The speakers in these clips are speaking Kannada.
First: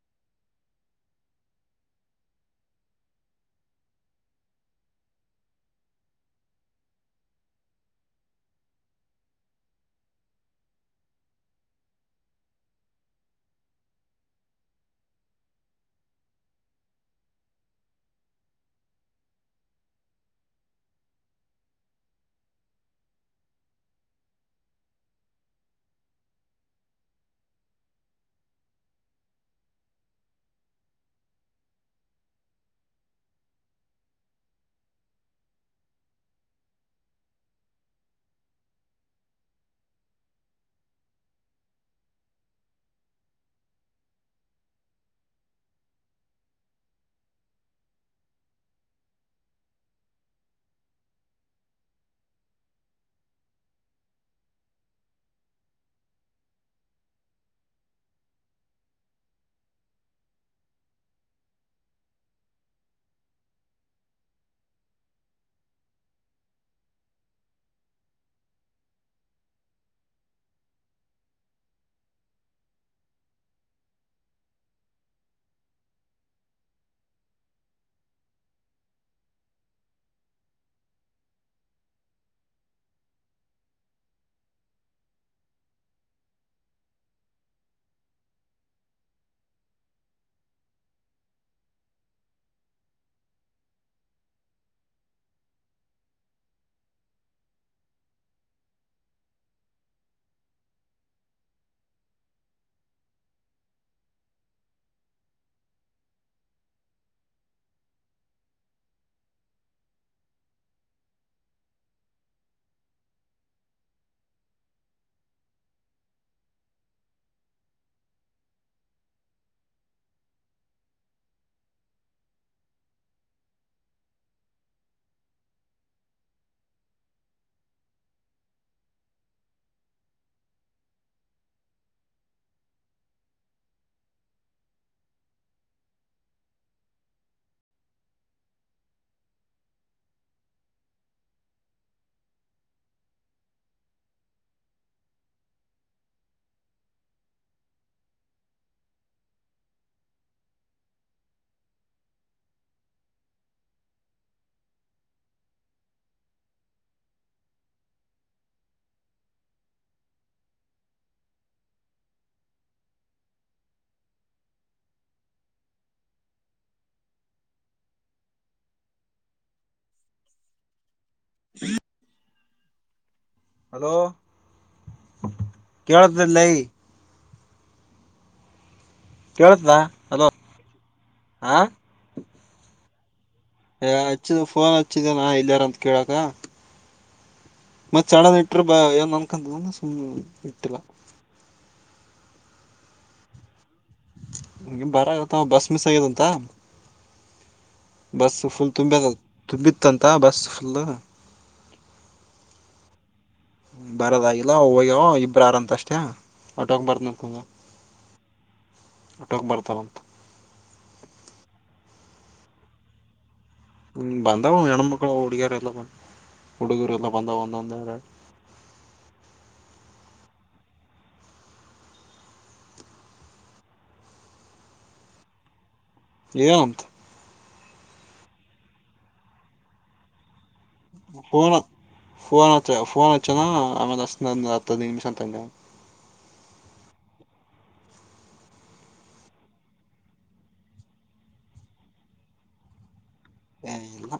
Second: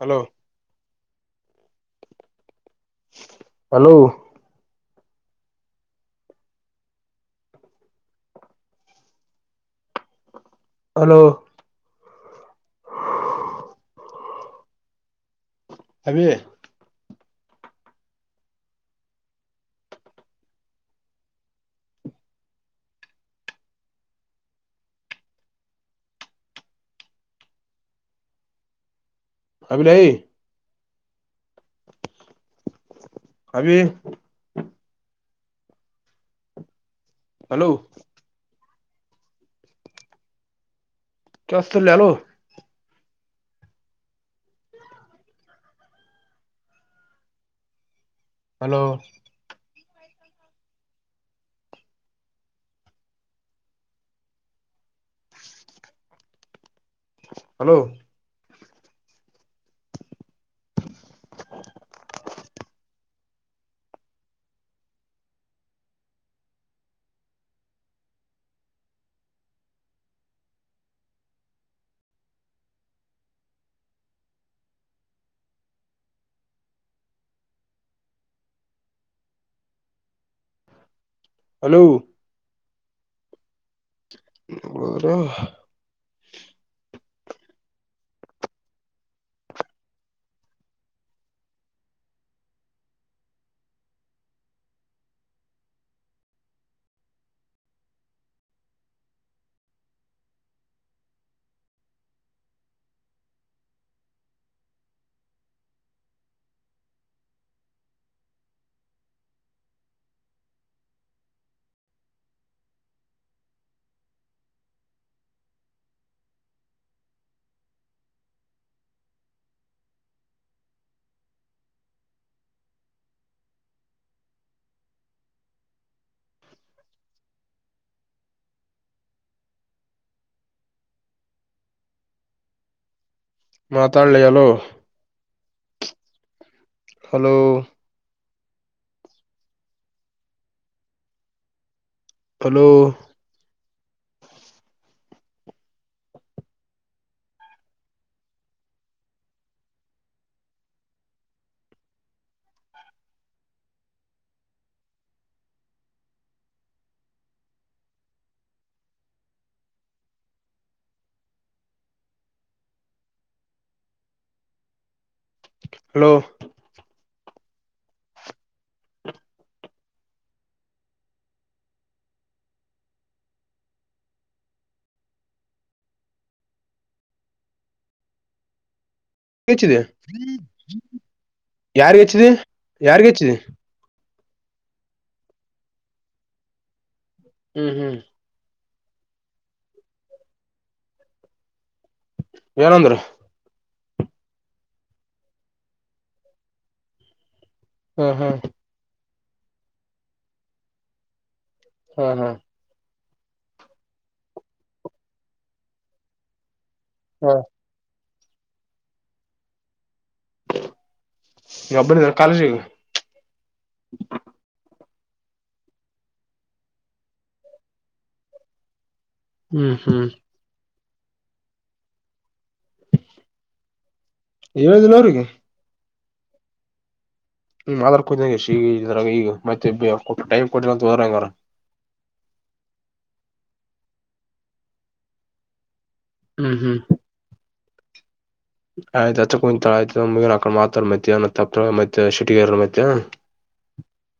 ಹಲೋ ಹಲೋ ಹಲೋ ಅಾವಿ ಅಭಲೇ ಅಬಿ ಹಲೋ ಕೆಷ್ಟತ ಲಲೋ ಹಲೋ ಹಲೋ ಹಲೋ ಹಲೋ ಮಾತಾಡ್ಲಿ ಅಲೋ ಹಲೋ ಹಲೋ ಹಲೋ ಹ್ಮ ಹಲೋ ಕೇಳತಲ್ಲೈ ಕೇಳತದ ಹೆಚ್ಚಿದೆ ಅಲೋ ಹಾ ಯಾರ್ ಹೆಚ್ಚಿದಿ ಯಾರ್ಗೆ ಹೆಚ್ಚಿದಿ ಹಚ್ಚಿದ ಫೋನ್ ಹಚ್ಚಿದೆನಾ ಇಲ್ಲಯಾರ ಅಂತ ಕೇಳಕ ಹ್ಮ್ ಹ್ಮ್ ಹತ್ರ ಬ ಏನ್ ಅನ್ಕಂತ ಸು್ ಇರ್ತಿಿಲ್ಲ ಏನಂದ್ರ ನಿಗೆ ಬಾರ ಆಗತ್ತ ಬಸ್ ಮಿಸ್ ಆಗ್ಯದಂತ ಹಾ ಹಾ ಬಸ್ಸ ಫುಲ್ ತುಂಬ್ಯದಂತ ತುಂಬಿತ್ತಂತ ಬಸ್ ಫುಲ್ ಹಾ ಹಾ ಬರೋದಾಗಿಲ್ಲ ಹೋಗ್ಯವ ಇಬ್ಬ್ರ ಯಾರಂತ ಅಷ್ಟೇ ಆಟೋೋಗ ಹಾ ಬರ್ತನಕಂಗ ಅಟಕ್ ಬರ್ತಂಥ ಯಾಬ್ಬ ಕಾಕಲಿಲ ಹ್ಮ್ ಬಂದವ ಹೆಣಮಕ ಹುಡುಗಿಯಾರ ಎಲ್ಲ ಬಂದ ಹುಡುಗಿಯರೆ ಎಲ್ಲ ಬಂದ ಒಂದ ಒಂದರ ಹ್ಮ್ ಹ್ಮ್ ಏಳ ದಿನವರಿಗೆ ಯೆನ್ ಅಂತ ಹ್ಮ ಮಾ ಕು ಈಗ ಈಗ ಮತ್ತೆ ಟೈ್ ಕೊಟ್ಟಂತ ಹೋದ್ರ ಹೆಂಗಾರ ಫೋನ್ ಫೋನ್ ಹಚ್ಚ ಫೋನ್ ಹಚ್ಚ ಅಂದನ್ ಆಮ್ಯಾಲ ಹಚ್ಚ್ಟೆ ಹತ್ ಹದಿನೈ ನಿಮಿಷ ಆಂದನ್ ಹ್ಮ್ ಹ್ಮ್ ಆಯ್ತತ್ ಅಚ್ಚ ಕುಾ ಆಯ್ತಗ ಆಕ ಮಾತ ಮತ್ತ ಮತ್ತೆ ಸಿಟಗ ಮತ್ತೆ ಏ ಇಲ್ಲ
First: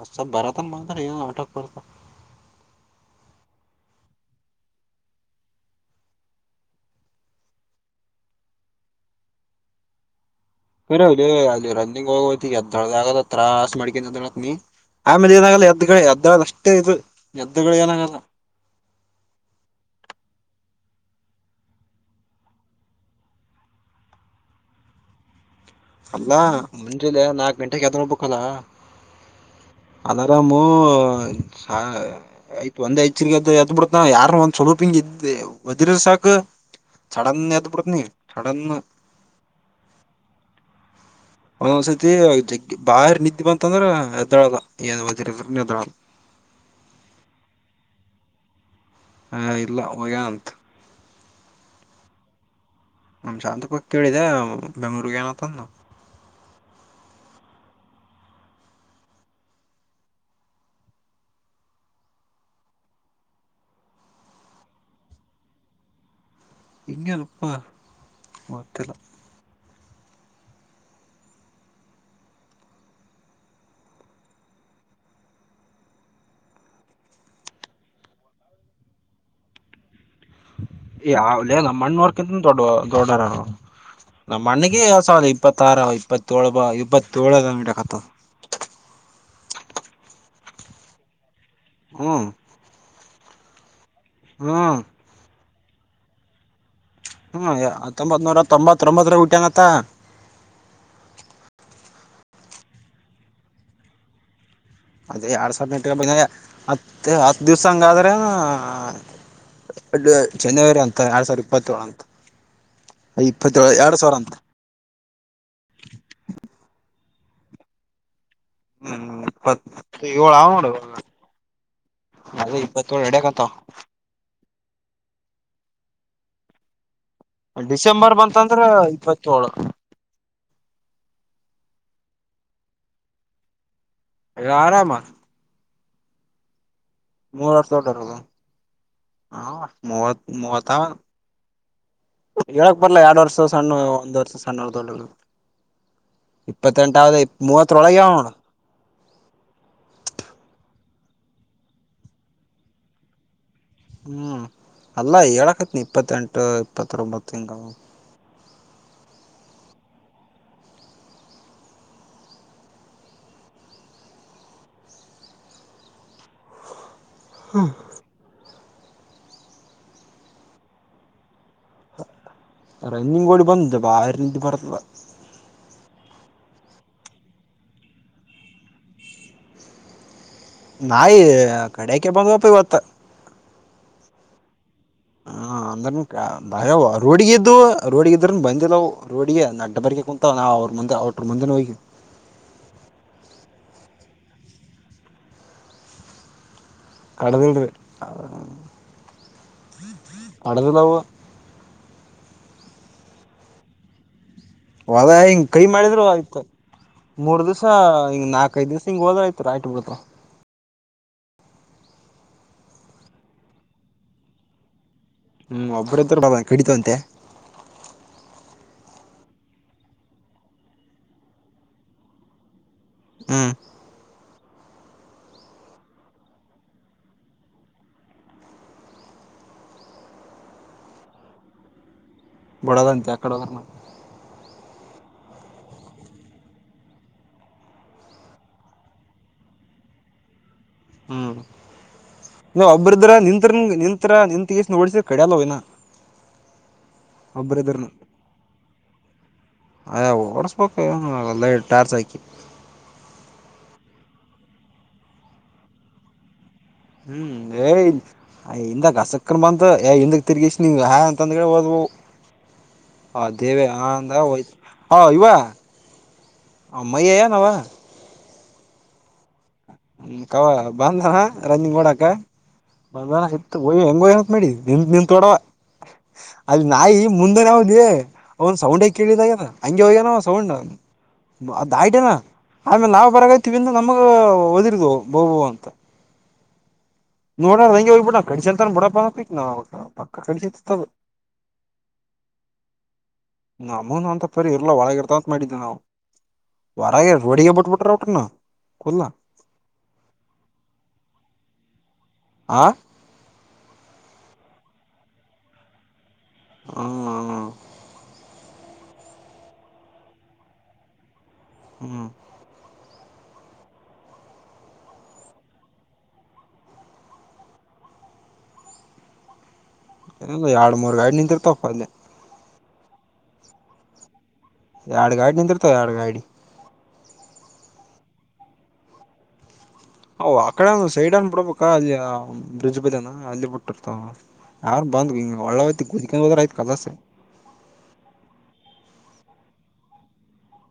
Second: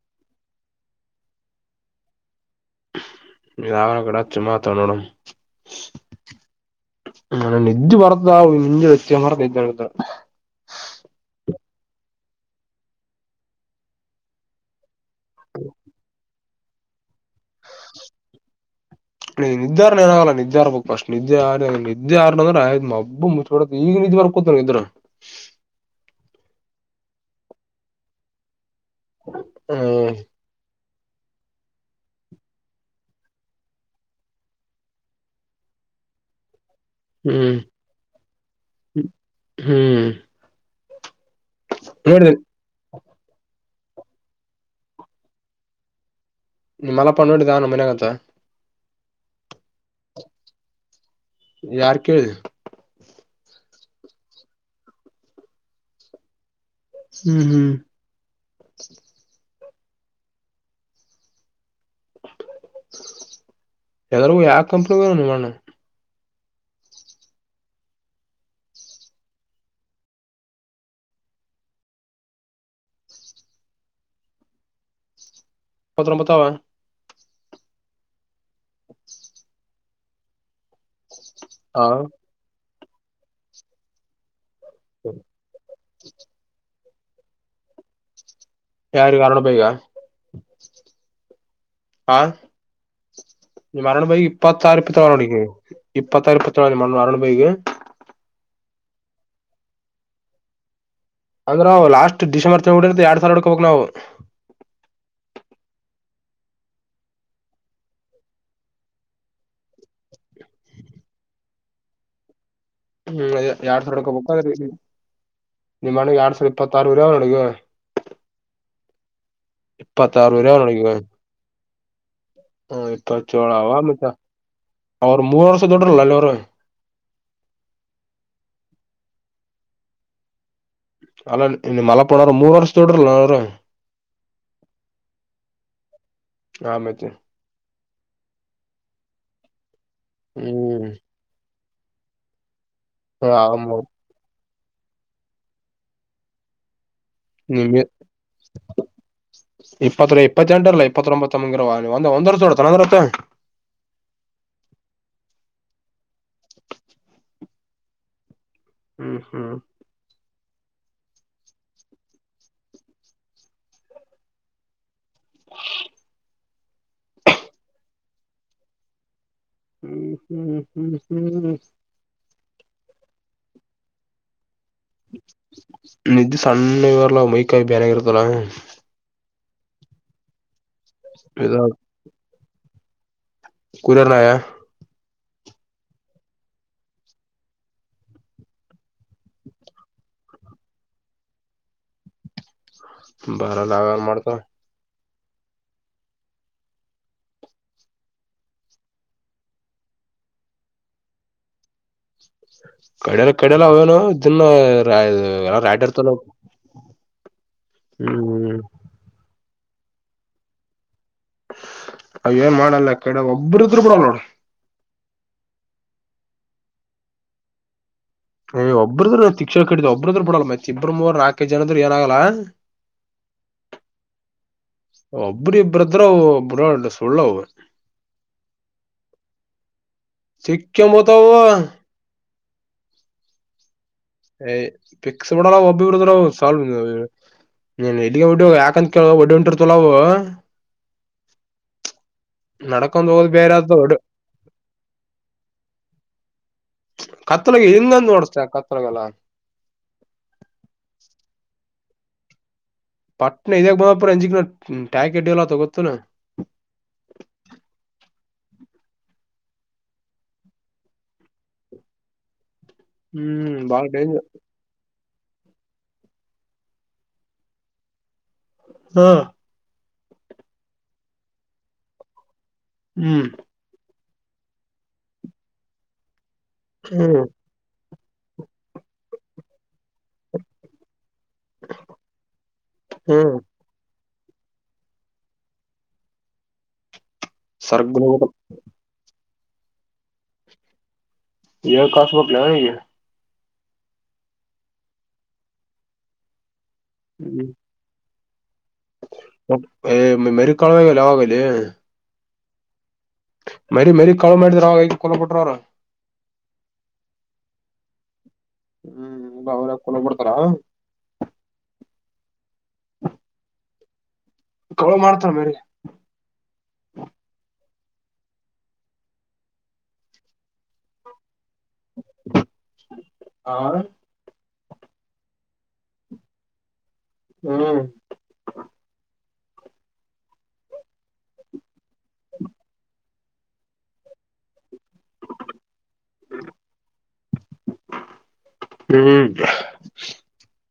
ಅಷ್ಟ ಬರತ್ತ ಮಾಡ್ರ ಏ ಆಟೋಕ್ ಬರ್ತನ ಾವ ಕಡಾಚು ಮಾ ತಣೋಡ ನ ನಜು ಬರದ ನಿಂಜು ವಚ್ಚ ಮರ್ದತ ಅ ಅಲ್ಲಿ ರನ್ನಿಂಗ್ ಹೋಗ ಎದ್ದೊಳ ಆಗದ ತ್ರಾಸ್ ಮಾಡ್ಕನ್ ನೀ ಆ್ಯಾಮಿಲಿ ಏನಾಗಲ್ಲ ಎದ್ದುಗಳ ಎದ್ದದ ಅಷ್ಟೇ ಇದು ಎದ್ದುಗಳ ಏನಾಗಲ್ಲ ನೀ ನಿದ್ದೆಾರ್ ನಾಗಲ್ಲ ನಿದ್ದೆಾರ್ಬೇಕಕ್ಫಸ್ಟ್ ನಿದ್ದೆ ನಿದ್ದೆಾರ್ನ್ಂದ್ರ ಆಯ್ ಮಬ್ಬ ಮುಚ್ ಕೊಡ ಈಗ ಇ ಬಾರ ಕೊತನ ಇದದುರ ಅಲ್ಲಾ ಮುಂಜಿಲ್ಲ ನಾಕ್ ಗಂಟೆಗೆ ಯ್ದೋ್ ಬಬೇಕಕ್ಲ್ಲಾ ಹ್ಮ್ ಅದಾರಾಮು ಆಯ್ತ್ ಒಂದ್ ಹೆಚ್ಚ ಎದ್ ಬಿಿಡ್ತ ಯಾರ ಒಂದ್ ಸ್ವಲಪ ಹಿಂಗ ಇದದಿ ಹ್ಮ್ ಡನ್ದು ಪತ್ ನೀ ಚ ಹ್ಮ್ ಮಸತಿ ನೋಡಿದೆ ಬಾರಿ ನಿದ್ದೆ ಬಂತಂದ್ರ ಎದ್ದಳಲ್ಲ ಏನ್ ಮದರ್ರ ಎದ್ದಳಲ್ಲ ನಿಮ್ಮಲ್ಲ ಪಣ ನೋಡಿದ್ದ ನಮ್ಮ ಮನ ಆಗತ್ತ ಹಾ ಇಲ್ಲ ಮಗ ಅಂತ ಯಾರ್ು ಕೇಳಿದೆ ನಮ ಶಾಂತಪಕ್ ಕೇಳಿದೆ ಬೆಂಗ್ಳೂರ್ಗ ಏನತಂದ ಹ್ಮ್ ಹ್ಮ್ ಎಲ್ಲ ಆ ಕಂಪನ ಬ ನಿ ಮಾಡ ಇಂಗ ಅಪ್ಪ ಮೊತ್ತಲ್ಲ ಪತ್ರರಂಬತ್ತಾವ ಯಾವಲೇ ನ ಹಾ ಮಣ್ಣವರ್ಕಿಂತ ದೊಡ್ಡ ದೊಡ್ಡರ ನಮ್ಮ ಮನೆಗೆಸ ಇಪ್ಪತ್ತಾರ ಇಪ್ಪತ್ತೋಳ್ ಬ ಇಪ್ಪತ್ತಏೇಳಂಗತ ಯಾರು ಕಾರಣ ಬೈಗಾ ಹ್ಮ್ ನಿ ಮರಣ ಬೈ ಹ್ಮ್ ಇಪ್ಪತ್ತರ ಇಪ್ಪತ್ತೊಳ ನಡಗೆ ಇಪ್ಪತ್ತಾರರ ಇಪ್ಪತ್ತೊಳ ಹ್ಮ್ ಹತ್ತೊಂಬತ್ ನೂರ ತೊಂಬತ್ತೊಂಬತ್ತರ ಹಟಂಗತ್ತ ಅಂದ್ರವು ಲಾಸ್ಟ್ ಡಿಸೆಂಬರ್ ತಿಂಗ್ಳ ಹೊಡ ಎರಡ್ ಸಾವಿರ ಹಕ ಹಬೇಕಕ್ ನಾವು ಅದೇ ಎರಡ್ ಸಾವಿರದ ನ ಎಂಟ ಬೆ ಹತ್ತ ಹತ್ತು ದಿವ್ಸ ಹಂಗಾದ್ರೆನು ಎ ಜನವರಿ ಅಂತ ಎರಡ್ ಸಾವಿರ ಇಪ್ಪತ್ತ ೇಳು ಅಂತ ಹ್ಮ್ ಎರಡ್ ಸಾವಿರ ಅಡ್ಕಬಂದ್ರ ನಿಮ್ಮಣ ಎರಡ್ ಸಾವಿರ ಇಪ್ಪತ್ತಾರ ಅ ಹ್ಮ್ ಇಪ್ಪತ್ತ ಏಳ ಆಾರಪೇರ ಅವ ಅಡ ನೋಡು ಅದೇ ಇಪ್ಪತ್ತೇಳು ಹತ ಚಳ ನಡ್ಯಕಂತಾವ ಆ ಮಜಾ ಮೂರು ವರ್ಷ ತಡರಲ್ಲ ಅಲ್ಲ ಅವರ ಡಿಸೆಂಬರ್ ಬಂತಂದ್ರೆ ಇಪ್ಪತ್ತೇಳೇಳು ಅಲ್ಲ ಮ ಪನ ಮೂರು ವರ್ಷ ತೊಟ್ರಲ್ಲ ನ ಅದು ಆರಾಮಾ ಆ ಮತ್ತೆ ವರ್ಷ ಹ ಮೂವತ್ ಮೂವತ್ತ ಹ್ಮ್ ಹೇಳಕ್ ಬರ್ಲ ಎರಡು ವರ್ಷ ಆ ಸಣ್ಣ ಮೂರ್ ಒಂದ್ ವರ್ಷ ಸಣ್ಣೊಡ್ ಇಪ್ಪತ್ತು ನಿಮ ಇಪ್ಪತ್ತು ಇಪ್ಪತ್ತಟಲ್ಲ ಇಪ್ಪತ್ತೊಂಬತ್ತ ತಮಂಗಿರವಂದ ಒಂದ್ ವರ್ಷೋತ ಅಂದ್ರತ್ತೆ ಹ್ಮ್ ಅಲ್ಲ ಹೇಳಕತ್ನಿ ಇಪ್ಪತ್ತೆಂಟು ಇಪ್ಪತ್ತೊಂಬತ್ಂಗ ಹ್ಮ ಹ್ಮ ಹ್ಮ ಹ್ಮ್ ಹ್ಮ್ ಹ್ಮ್ ಹ್ಮ್ ಹ್ಮ ರನ್ನಿಂಗ್ ೋಳಿ ಬಂದ ಬಾರ ನಿಿದ್ದ ಬರ್ತಲ ನಿಜ ಸಣ್ಣ ಇವರ್ಲ್ಲ ಮೈಕಾಯಿ ಬ್ಯರೆಗರುತರ ನಾಯಿ ಕಡಕ್ಕೆ ಬಂದ್ವಪ್ಪ ಇವತ್ತ ಕುಲರ್ನಾಯ ಹ ಅಂದ್ರ ಭಯ ರೋಡ್ಗ ಇದ್ದು ರೋಡ್ಿಗೆ ಇದ್ರ ಬಂದಿಲ್ಲವು ರೋಡ್ಿಗೆ ಅಡ್ಡ ಬರ್ಕ ಕುೂಂತಾ ಅವ ಮಂೆ ಆಟೋ ಮಂಧನ ಬಾರ ಲಾವ ಮಾಡತ ಕಡದ ಕಡದಲಾವುವ ಕಡಲ ಕಡಲ್ಲ ಅವನು ಇದನ್ನ ಹೊಲ ಹಿಂಗ್ ಎಲ್ಲ ಕೈ ಮಾಡಿದ್ರು ರಡರ್ತಲ್ಲ ಆಯ್ತು ಮೂರ್ ದಿವಸ ಹಿಂಗ ನಾಕ ಐದು ದಿವಸ ಹೋದರ ರಾಟಿ ಬಿಳ್ತಾವ ಅವ ಏನ್ ಮಾಡಲ್ಲ ಕೆಡೆ ಒಬ್ಬರು ಇದ್ರು ಬಿಡಲ್ಲ ನೋಡರೀ ಹ್ಮ್ ಒಬ್ಬತ್ರಡ ಕಡಿತಂತೆ ಒಬ್ಬರದು ತಿಕ್ಷಾಣ ಕಟ್ಟಿದ ಒಬ್ರ್ರ್ ಬಿಡಲ್ ಮತ್ತೆ ಇಬ್ಬ್ರು ನಾಲ್ಕೈ ಜನರು ಏನಾಗಲ್ಲಾ ಹ್ಮ್ ಅಬ್ರ ಇಬ್ರತ್ರ್ರ ಅಬರಾ ಸುಳ್ಳವು ಸಿಕ್ಕಮತವು ಬುಡದ ಅಂತೆ ಅಕಡ ಪಿಕ್ಸ್ ಬಡಲ್ಲವು ಒಬ್ಬರದುರ ಸಾಲ್ವ ನೀನ್ ಇಲ್ಲಿಗ ಒಡ್ಡಿ ಯಾಕಂತ ಕೇಳ ಒಡ್ಡಿ ಹೊಂಟಿರ್ತಲವು ಹ್ಮ್ ನೀ ನಡ್ಕೊಂಡ್ ಒಬ್ರದ್ರ ಹೋಗೋದು ಬೇರೆ ನಿಂತನ್ ಆದ ಒಡ್ ನಿಂತತ್ರ ನಿಂತ ಎಷ್ಟ ನ ಓಡಸ್ರ ಕಡ್ಯಾಲ ಅವ ಇನ್ ಕತ್ತಲಗೆ ಹಿಂದಂದು ನೋಡ್ಸ್ ಕತ್ತಲಗೆಲ್ಲ ಅಯ ಓಡಸ್ಬೇಕ ಲೈಟ್ ಟಾರ್ಚ್ ಹಾಕಿ ಪಟ್ಣ ಇದಾಗ ಬಂದ ಪುರ ಎಂಜಿಕ್ಕನ ಟ್ಯಾಕ್ಡ್ ಎಲ್ಲ ತೊಗೊತುನಾ ಹ್ಮ್ ಏ್ದಕ್ ಹಸಕ್ಕನ್ ಬಂತಏ ಹಿಂದ ತಿರುಗಷ್ಟ ನೀ ಹ ಅಂತ ಅಂದ ಹೋದ್ ಹ್ಮ್ ಅದೇವ ಬಾಳ ಹಾ ಡೇಂಜರ್ ತಾಯ್ ಹ ಇವಾ ಅ ಮೈಯ ಯ ನವಾ ಹ್ಮ ಹ ಕವ ಬಂದನ ರನೀಂಗ್ ಓಡಾಕ ಬಂದನ ಹ್ಮ್ ಸಿಯಿ ಹೆಂಗಯ ಮಾಡಿ ನಿಮ ನಿಮ ತೊಡವ ಅಲ್ಲಿ ನಾಯಿ ಹ್ಮ್ ಮುಂದನೆ ಅವಾ ಅವನ್ ಸೌಂಡ್ ಕೇಳಿದಾಗ್ಯದ ಹಂಗೆ ಹೋಗ್ಯನ ಸೌಂಡ್ ಅದು ಆಯಟೇನಾ ಆಮೇಲೆ ನಾವು ಹ್ಮ್ ಬರಗೈತೀವಿ ಹಿಂದು ನಮಗ ಒದಿರ್ದು ಬೋಬೋ ಅಂತ ನೋಡ ಸರ್ಗ್ ಹಂಗೆೋಗ್ಬ ಬಿಡ ನ ಹೋಗ್ಬೇಕು. ಕಡಿಸಿ ಅತಾನ ಬಿಡ ನ ಪಕ್ಕ ಕಡಿಸಿತ [unintelligible] ನಮೂನು ಅಂತ ಪರಿ ಇರ್ಲ ಒಳಗ ಇರ್ತ ಅಂತ ಮಾಡಿದ್ದೆ ನಾವು ಹೊರಾಗ ರೋಡಿಗೆ ಬ ಬಿಟ್ಬಿಟ್ರೆ ರವಟ್ರನ ಮೆರುಕಳಾಗಲ್ಲ ಆಗಲಿ ಆ ಮರಿ ಮರಿ ಕಾಳ ಮಾಡಿದ್ರ ಅವ ಕೊಲ್ಲ ಪಟ್ರಾರ ಹ್ಮ್ ಹ್ಮ್ ಹ್ಮ್ ಬ ಅವರ ಕುಲಬಿಡ್ತಾರಾ ಹ್ಮ್ [unintelligible] ಕಳ ಮಾಡ್ತಾರ ಮೇರಿ ಇಲ್ಲ ಎರಡ್ ಮೂರು ಗಾಡಿ ನಿಂತಿರ್ತಪ್ಪ ಅದೆ ಆ ಎರಡು ಗಾಡಿ ನಿಂತ್ರತ ಎರಡ ಗಾಡಿ ಹ್ಮ್ ಅ ಆಕಡೆ ಸೈಡ್ ಅನ್ ಬಿಡಬೇಕ ಅಲ್ಲಿ ಬ್ರಿಡ್ಜ್ ಬದನಾ ಅಲ್ಲಿ ಬಿಟ್ಟಿರ್ತಾವ ಯಾರ ಬಂದ್ ಹ ಒಳ್ಳಯ್ತಿ ಕುದಕೊಂಡ ಹದ್ರ ಆಯ್ತ್ ಕಲಾಸೆ. [unintelligible]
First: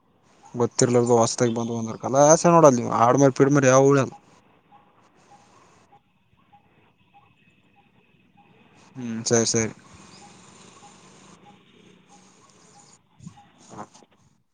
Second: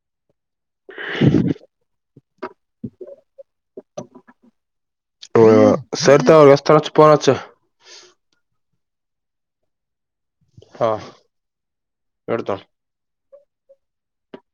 ಗೊತ್ತಿರ್ಲಾರದು ಹೊಸ್ತಾಗ ಬಂದ ಬಂದರ್ಲ್ಲ ಕಲಾಸೆ ನೋಡ ನೀವು ಆಡ್ ಮರಿ ಪಿಡ್ ಮರಿ ಯಾವು ಉಳಿಯಲ್ ಹ ಶರ್ದಾವ [unintelligible] ಫೋನ್ ಹಚ್ ಹ್ಮ್ ಸರಿ ಸರಿ. ಹಾ ಎಡ್ತಣ. [unintelligible]